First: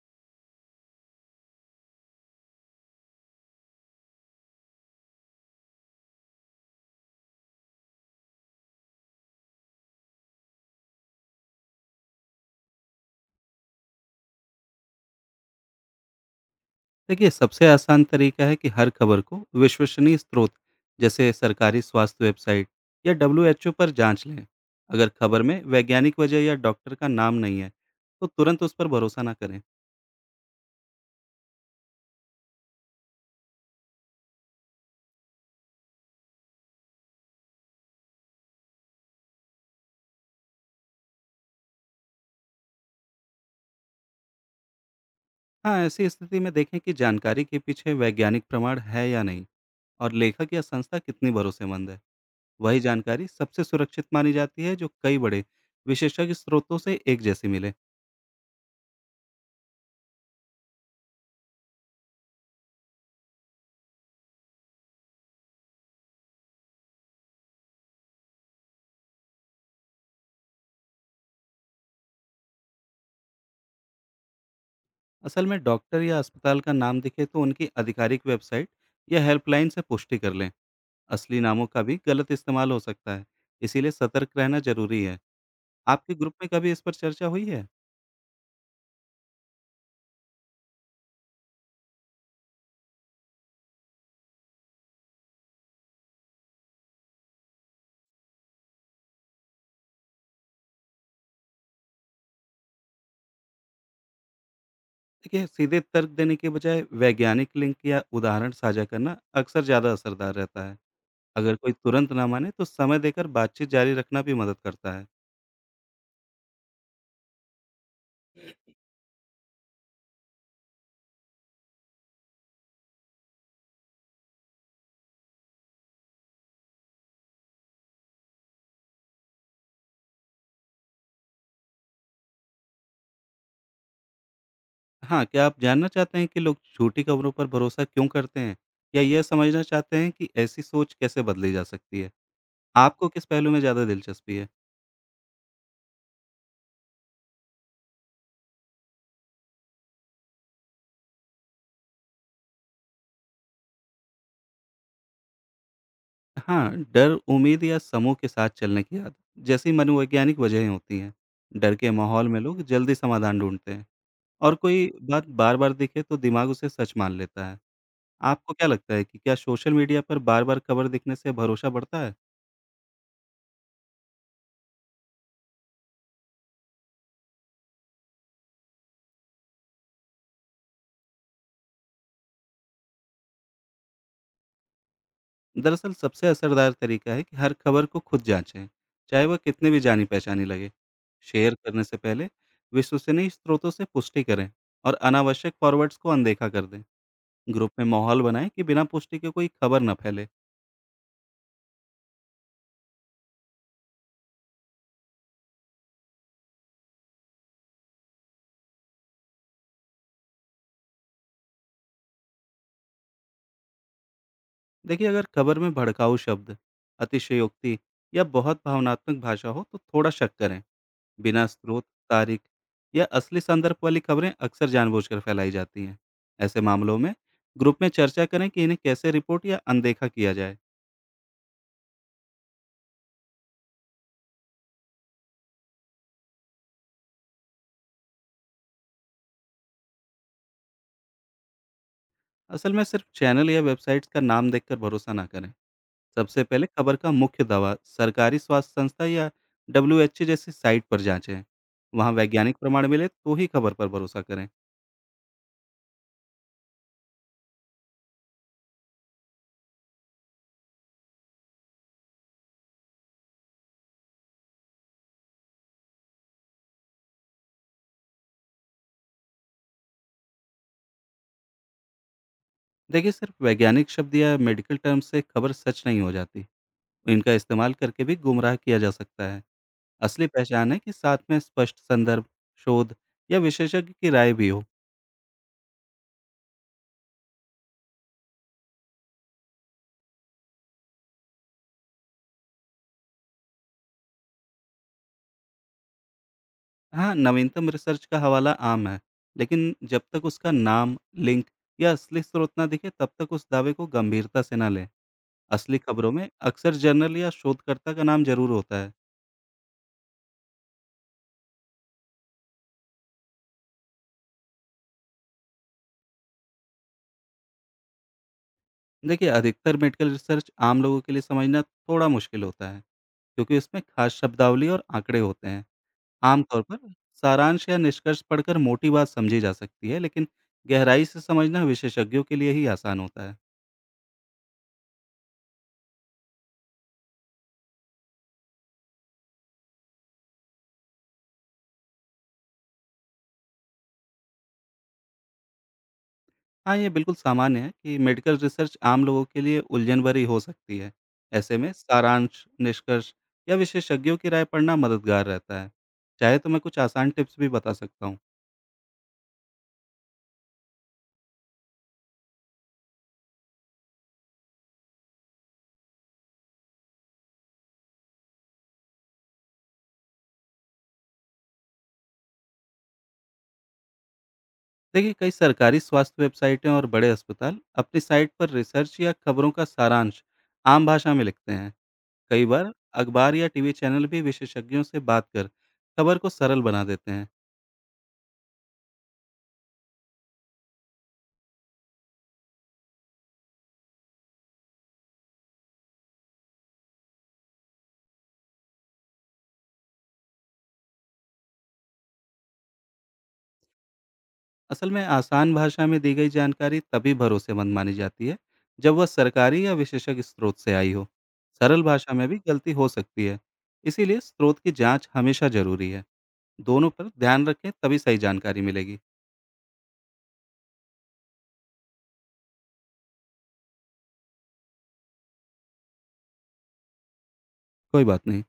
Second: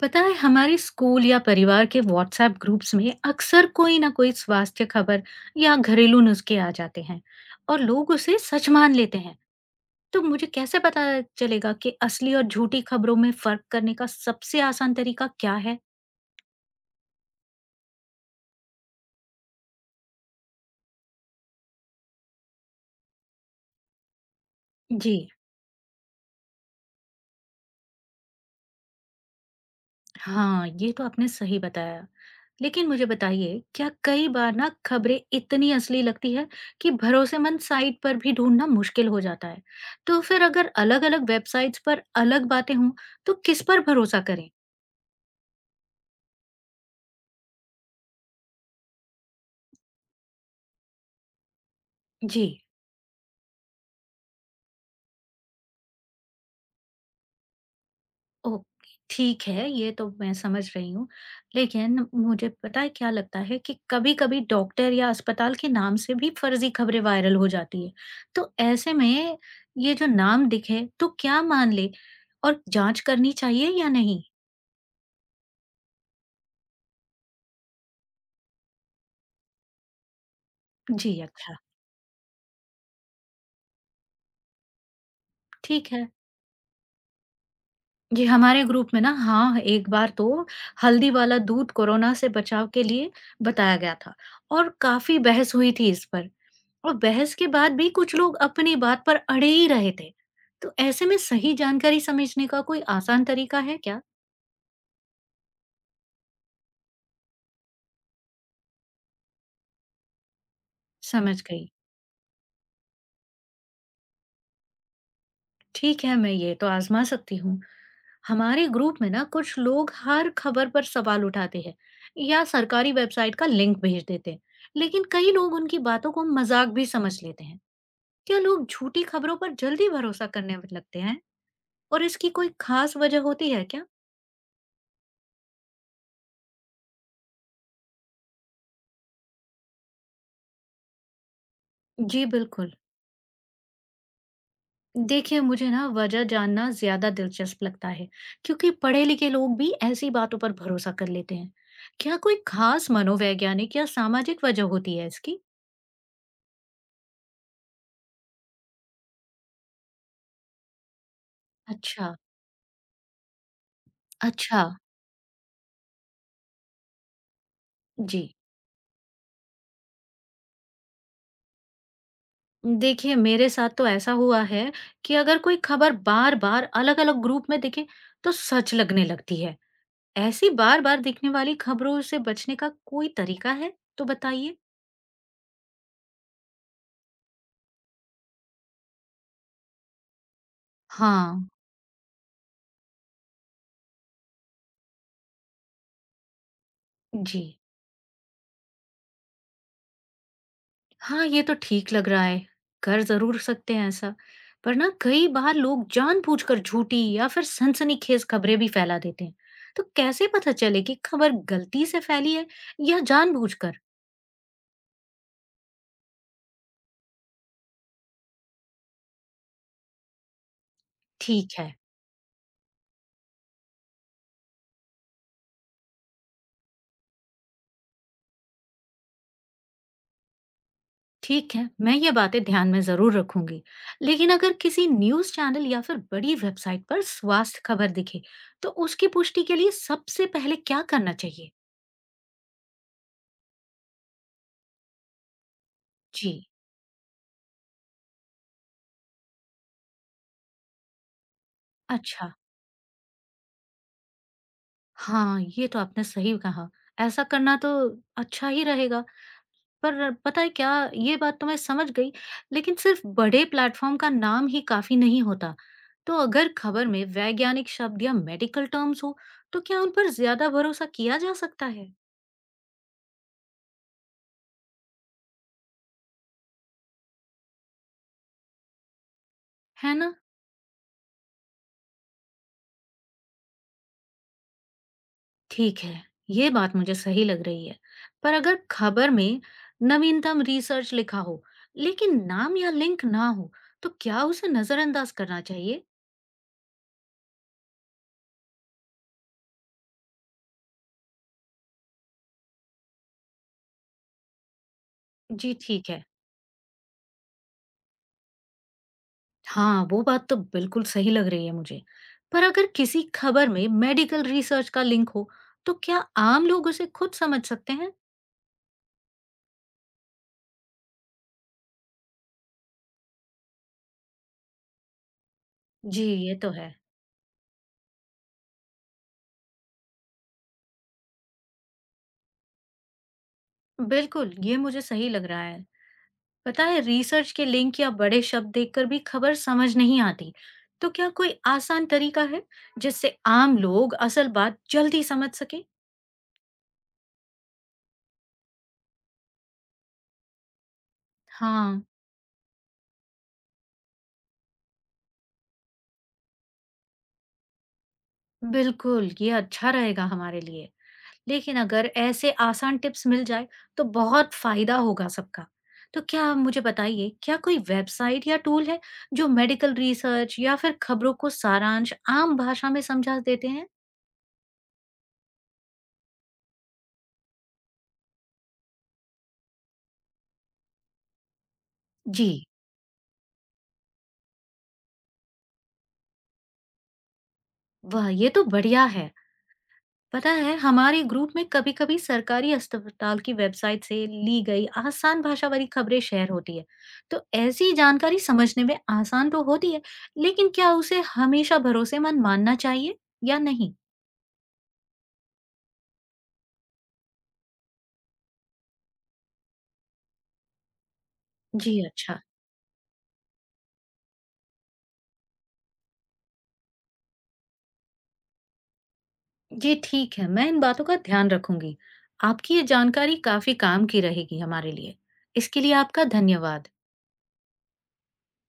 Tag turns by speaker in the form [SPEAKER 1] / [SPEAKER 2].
[SPEAKER 1] पता है हमारे स्कूल या परिवार के व्हाट्सएप ग्रुप्स में अक्सर कोई ना कोई स्वास्थ्य खबर या घरेलू नुस्खे आ जाते हैं। और लोग उसे सच मान लेते हैं। तो मुझे कैसे पता चलेगा कि असली और झूठी खबरों में फर्क करने का सबसे आसान तरीका क्या है?
[SPEAKER 2] देखिए, सबसे आसान तरीका है कि हर खबर को विश्वसनीय स्रोत जैसे सरकारी स्वास्थ्य वेबसाइट या WHO पर जांच लें। अगर
[SPEAKER 1] जी।
[SPEAKER 2] खबर में वैज्ञानिक वजह या डॉक्टर का नाम नहीं है, तो तुरंत उस पर भरोसा ना करें।
[SPEAKER 1] हाँ, ये तो आपने सही बताया। लेकिन मुझे बताइए, क्या कई बार ना खबरें इतनी असली लगती है कि भरोसेमंद साइट पर भी ढूँढना मुश्किल हो जाता है। तो फिर अगर अलग-अलग वेबसाइट्स पर अलग बातें हों, तो किस पर भरोसा करें?
[SPEAKER 2] हाँ, ऐसी स्थिति में देखें कि जानकारी के पीछे वैज्ञानिक प्रमाण है या नहीं, और लेखक या संस्था कितनी भरोसेमंद है।
[SPEAKER 1] जी।
[SPEAKER 2] वही जानकारी सबसे सुरक्षित मानी जाती है जो कई बड़े विशेषज्ञ स्रोतों से एक जैसी मिले।
[SPEAKER 1] ओके, ठीक है, ये तो मैं समझ रही हूँ। लेकिन मुझे पता है क्या लगता है कि कभी-कभी डॉक्टर या अस्पताल के नाम से भी फर्ज़ी खबरें वायरल हो जाती है। तो ऐसे में ये जो नाम दिखे तो क्या मान लें और जाँच करनी चाहिए या नहीं?
[SPEAKER 2] असल में डॉक्टर या अस्पताल का नाम दिखे तो उनकी आधिकारिक वेबसाइट या हेल्पलाइन से पुष्टि कर लें।
[SPEAKER 1] जी,
[SPEAKER 2] असली
[SPEAKER 1] अच्छा,
[SPEAKER 2] नामों का भी गलत इस्तेमाल हो सकता है, इसीलिए सतर्क रहना ज़रूरी है।
[SPEAKER 1] ठीक है।
[SPEAKER 2] आपके ग्रुप में कभी इस पर चर्चा हुई है?
[SPEAKER 1] जी, हमारे ग्रुप में ना हाँ, एक बार तो हल्दी वाला दूध कोरोना से बचाव के लिए बताया गया था और काफ़ी बहस हुई थी इस पर। और बहस के बाद भी कुछ लोग अपनी बात पर अड़े ही रहे थे। तो ऐसे में सही जानकारी समझने का कोई आसान तरीका है क्या?
[SPEAKER 2] देखिए, सीधे तर्क देने के बजाय वैज्ञानिक लिंक या उदाहरण साझा करना अक्सर ज़्यादा असरदार रहता है।
[SPEAKER 1] समझ
[SPEAKER 2] अगर
[SPEAKER 1] गई।
[SPEAKER 2] कोई तुरंत ना माने, तो समय देकर बातचीत जारी रखना भी मदद करता है।
[SPEAKER 1] ठीक है, मैं ये तो आजमा सकती हूँ। हमारे ग्रुप में ना कुछ लोग हर खबर पर सवाल उठाते हैं या सरकारी वेबसाइट का लिंक भेज देते हैं, लेकिन कई लोग उनकी बातों को मजाक भी समझ लेते हैं। क्या लोग झूठी खबरों पर जल्दी भरोसा करने लगते हैं और इसकी कोई खास वजह होती है क्या?
[SPEAKER 2] हाँ, क्या आप जानना चाहते हैं कि लोग झूठी खबरों पर भरोसा क्यों करते हैं? या यह समझना चाहते हैं कि ऐसी सोच कैसे बदली जा सकती है?
[SPEAKER 1] जी बिल्कुल।
[SPEAKER 2] आपको किस पहलू में ज़्यादा दिलचस्पी है?
[SPEAKER 1] देखिए, मुझे ना वजह जानना ज़्यादा दिलचस्प लगता है, क्योंकि पढ़े-लिखे लोग भी ऐसी बातों पर भरोसा कर लेते हैं। क्या कोई खास मनोवैज्ञानिक या सामाजिक वजह होती है इसकी?
[SPEAKER 2] हाँ, डर, उम्मीद या समूह के साथ चलने की आदत जैसी मनोवैज्ञानिक वजहें होती हैं। डर के
[SPEAKER 1] अच्छा,
[SPEAKER 2] माहौल में लोग जल्दी समाधान ढूँढते हैं, और
[SPEAKER 1] अच्छा।
[SPEAKER 2] कोई बात बार-बार दिखे तो दिमाग उसे सच मान लेता है।
[SPEAKER 1] जी।
[SPEAKER 2] आपको क्या लगता है कि क्या सोशल मीडिया पर बार-बार खबर दिखने से भरोसा बढ़ता है?
[SPEAKER 1] देखिए, मेरे साथ तो ऐसा हुआ है कि अगर कोई खबर बार-बार अलग-अलग ग्रुप में दिखे, तो सच लगने लगती है। ऐसी बार-बार दिखने वाली खबरों से बचने का कोई तरीका है? तो बताइए।
[SPEAKER 2] दरअसल सबसे असरदार तरीका है कि हर खबर को खुद जाँचें, चाहे वह कितनी भी जानी-पहचानी लगे।
[SPEAKER 1] हाँ।
[SPEAKER 2] शेयर करने से पहले विश्वसनीय स्रोतों से पुष्टि करें, और अनावश्यक फॉरवर्ड्स को अनदेखा कर दें।
[SPEAKER 1] जी।
[SPEAKER 2] ग्रुप में माहौल बनाएँ कि बिना पुष्टि के कोई खबर न फैले।
[SPEAKER 1] हाँ, ये तो ठीक लग रहा है। कर ज़रूर सकते हैं ऐसा। पर ना कई बार लोग जानबूझकर झूठी या फिर सनसनीखेज़ खबरें भी फैला देते हैं। तो कैसे पता चले कि खबर गलती से फैली है या जानबूझकर?
[SPEAKER 2] देखिए, अगर खबर में भड़काऊ शब्द, अतिशयोक्ति या बहुत भावनात्मक भाषा हो तो थोड़ा शक करें। बिना
[SPEAKER 1] ठीक है,
[SPEAKER 2] स्रोत, तारीख या असली संदर्भ वाली खबरें अक्सर जानबूझकर फैलाई जाती हैं। ऐसे मामलों में ग्रुप में चर्चा करें कि इन्हें कैसे रिपोर्ट या अनदेखा किया जाए।
[SPEAKER 1] ठीक है। मैं ये बातें ध्यान में ज़रूर रखूँगी। लेकिन अगर किसी न्यूज़ चैनल या फिर बड़ी वेबसाइट पर स्वास्थ्य खबर दिखे, तो उसकी पुष्टि के लिए सबसे पहले क्या करना चाहिए?
[SPEAKER 2] असल में सिर्फ चैनल या वेबसाइट्स का नाम देखकर भरोसा ना करें।
[SPEAKER 1] जी,
[SPEAKER 2] सबसे पहले खबर का मुख्य दावा सरकारी स्वास्थ्य संस्था या डब्ल्यू जैसी साइट पर जांचें। वहां
[SPEAKER 1] अच्छा।
[SPEAKER 2] वैज्ञानिक प्रमाण मिले तो ही खबर पर भरोसा करें।
[SPEAKER 1] हाँ, ये तो आपने सही कहा। ऐसा करना तो अच्छा ही रहेगा। पर पता है क्या, ये बात तो मैं समझ गई, लेकिन सिर्फ़ बड़े प्लेटफ़ॉर्म का नाम ही काफ़ी नहीं होता। तो अगर खबर में वैज्ञानिक शब्द या मेडिकल टर्म्स हो, तो क्या उन पर ज़्यादा भरोसा किया जा सकता है?
[SPEAKER 2] देखिए, सिर्फ वैज्ञानिक शब्द या मेडिकल टर्म से खबर सच नहीं हो जाती। इनका इस्तेमाल करके भी गुमराह किया जा सकता है।
[SPEAKER 1] है ना?
[SPEAKER 2] असली पहचान है कि साथ में स्पष्ट संदर्भ, शोध या विशेषज्ञ की राय भी हो।
[SPEAKER 1] ठीक है, ये बात मुझे सही लग रही है। पर अगर खबर में नवीनतम रिसर्च लिखा हो, लेकिन नाम या लिंक ना हो, तो क्या उसे नज़रअंदाज करना चाहिए?
[SPEAKER 2] हाँ, नवीनतम रिसर्च का हवाला आम है, लेकिन जब तक उसका नाम, लिंक या असली स्रोत ना दिखे, तब तक उस दावे को गंभीरता से ना लें।
[SPEAKER 1] जी,
[SPEAKER 2] असली
[SPEAKER 1] ठीक है।
[SPEAKER 2] खबरों में अक्सर जर्नल या शोधकर्ता का नाम जरूर होता है।
[SPEAKER 1] हाँ, वो बात तो बिल्कुल सही लग रही है मुझे। पर अगर किसी खबर में मेडिकल रिसर्च का लिंक हो, तो क्या आम लोग उसे खुद समझ सकते हैं?
[SPEAKER 2] देखिए, अधिकतर मेडिकल रिसर्च आम लोगों के लिए समझना थोड़ा मुश्किल होता है, क्योंकि इसमें खास शब्दावली और आंकड़े होते हैं।
[SPEAKER 1] जी ये तो
[SPEAKER 2] आमतौर
[SPEAKER 1] है।
[SPEAKER 2] पर सारांश या निष्कर्ष पढ़कर मोटी बात समझी जा सकती है, लेकिन गहराई से समझना विशेषज्ञों के लिए ही आसान होता है।
[SPEAKER 1] बिल्कुल, ये मुझे सही लग रहा है। पता है, रिसर्च के लिंक या बड़े शब्द देखकर भी खबर समझ नहीं आती। तो क्या कोई आसान तरीका है जिससे आम लोग असल बात जल्दी समझ सके?
[SPEAKER 2] हाँ, ये बिल्कुल सामान्य है कि मेडिकल रिसर्च आम लोगों के लिए उलझन भरी हो सकती है। ऐसे में
[SPEAKER 1] हाँ,
[SPEAKER 2] सारांश, निष्कर्ष या विशेषज्ञों की राय पढ़ना मददगार रहता है। चाहे तो मैं कुछ आसान टिप्स भी बता सकता हूँ।
[SPEAKER 1] बिल्कुल, ये अच्छा रहेगा हमारे लिए। लेकिन अगर ऐसे आसान टिप्स मिल जाए तो बहुत फायदा होगा सबका। तो क्या आप मुझे बताइए क्या कोई वेबसाइट या टूल है जो मेडिकल रिसर्च या फिर खबरों को सारांश आम भाषा में समझा देते हैं?
[SPEAKER 2] देखिए, कई सरकारी स्वास्थ्य वेबसाइटें और बड़े अस्पताल अपनी साइट पर रिसर्च या खबरों का सारांश आम भाषा में लिखते हैं।
[SPEAKER 1] जी,
[SPEAKER 2] कई बार अखबार या टीवी चैनल भी विशेषज्ञों से बात कर खबर को सरल बना देते हैं।
[SPEAKER 1] वाह! ये तो बढ़िया है। पता है हमारे ग्रुप में कभी-कभी सरकारी अस्पताल की वेबसाइट से ली गई आसान भाषा वाली खबरें शेयर होती है। तो ऐसी जानकारी समझने में आसान तो होती है, लेकिन क्या उसे हमेशा भरोसेमंद मानना चाहिए या नहीं?
[SPEAKER 2] असल में आसान भाषा में दी गई जानकारी तभी भरोसेमंद मानी जाती है जब वह सरकारी या विशेषज्ञ स्रोत से आई हो।
[SPEAKER 1] जी,
[SPEAKER 2] सरल भाषा
[SPEAKER 1] अच्छा।
[SPEAKER 2] में भी गलती हो सकती है, इसीलिए स्रोत की जांच हमेशा जरूरी है। दोनों पर ध्यान रखें, तभी सही जानकारी मिलेगी।
[SPEAKER 1] जी ठीक है, मैं इन बातों का ध्यान रखूंगी। आपकी ये जानकारी काफी काम की रहेगी हमारे लिए। इसके लिए आपका धन्यवाद।
[SPEAKER 2] कोई बात नहीं।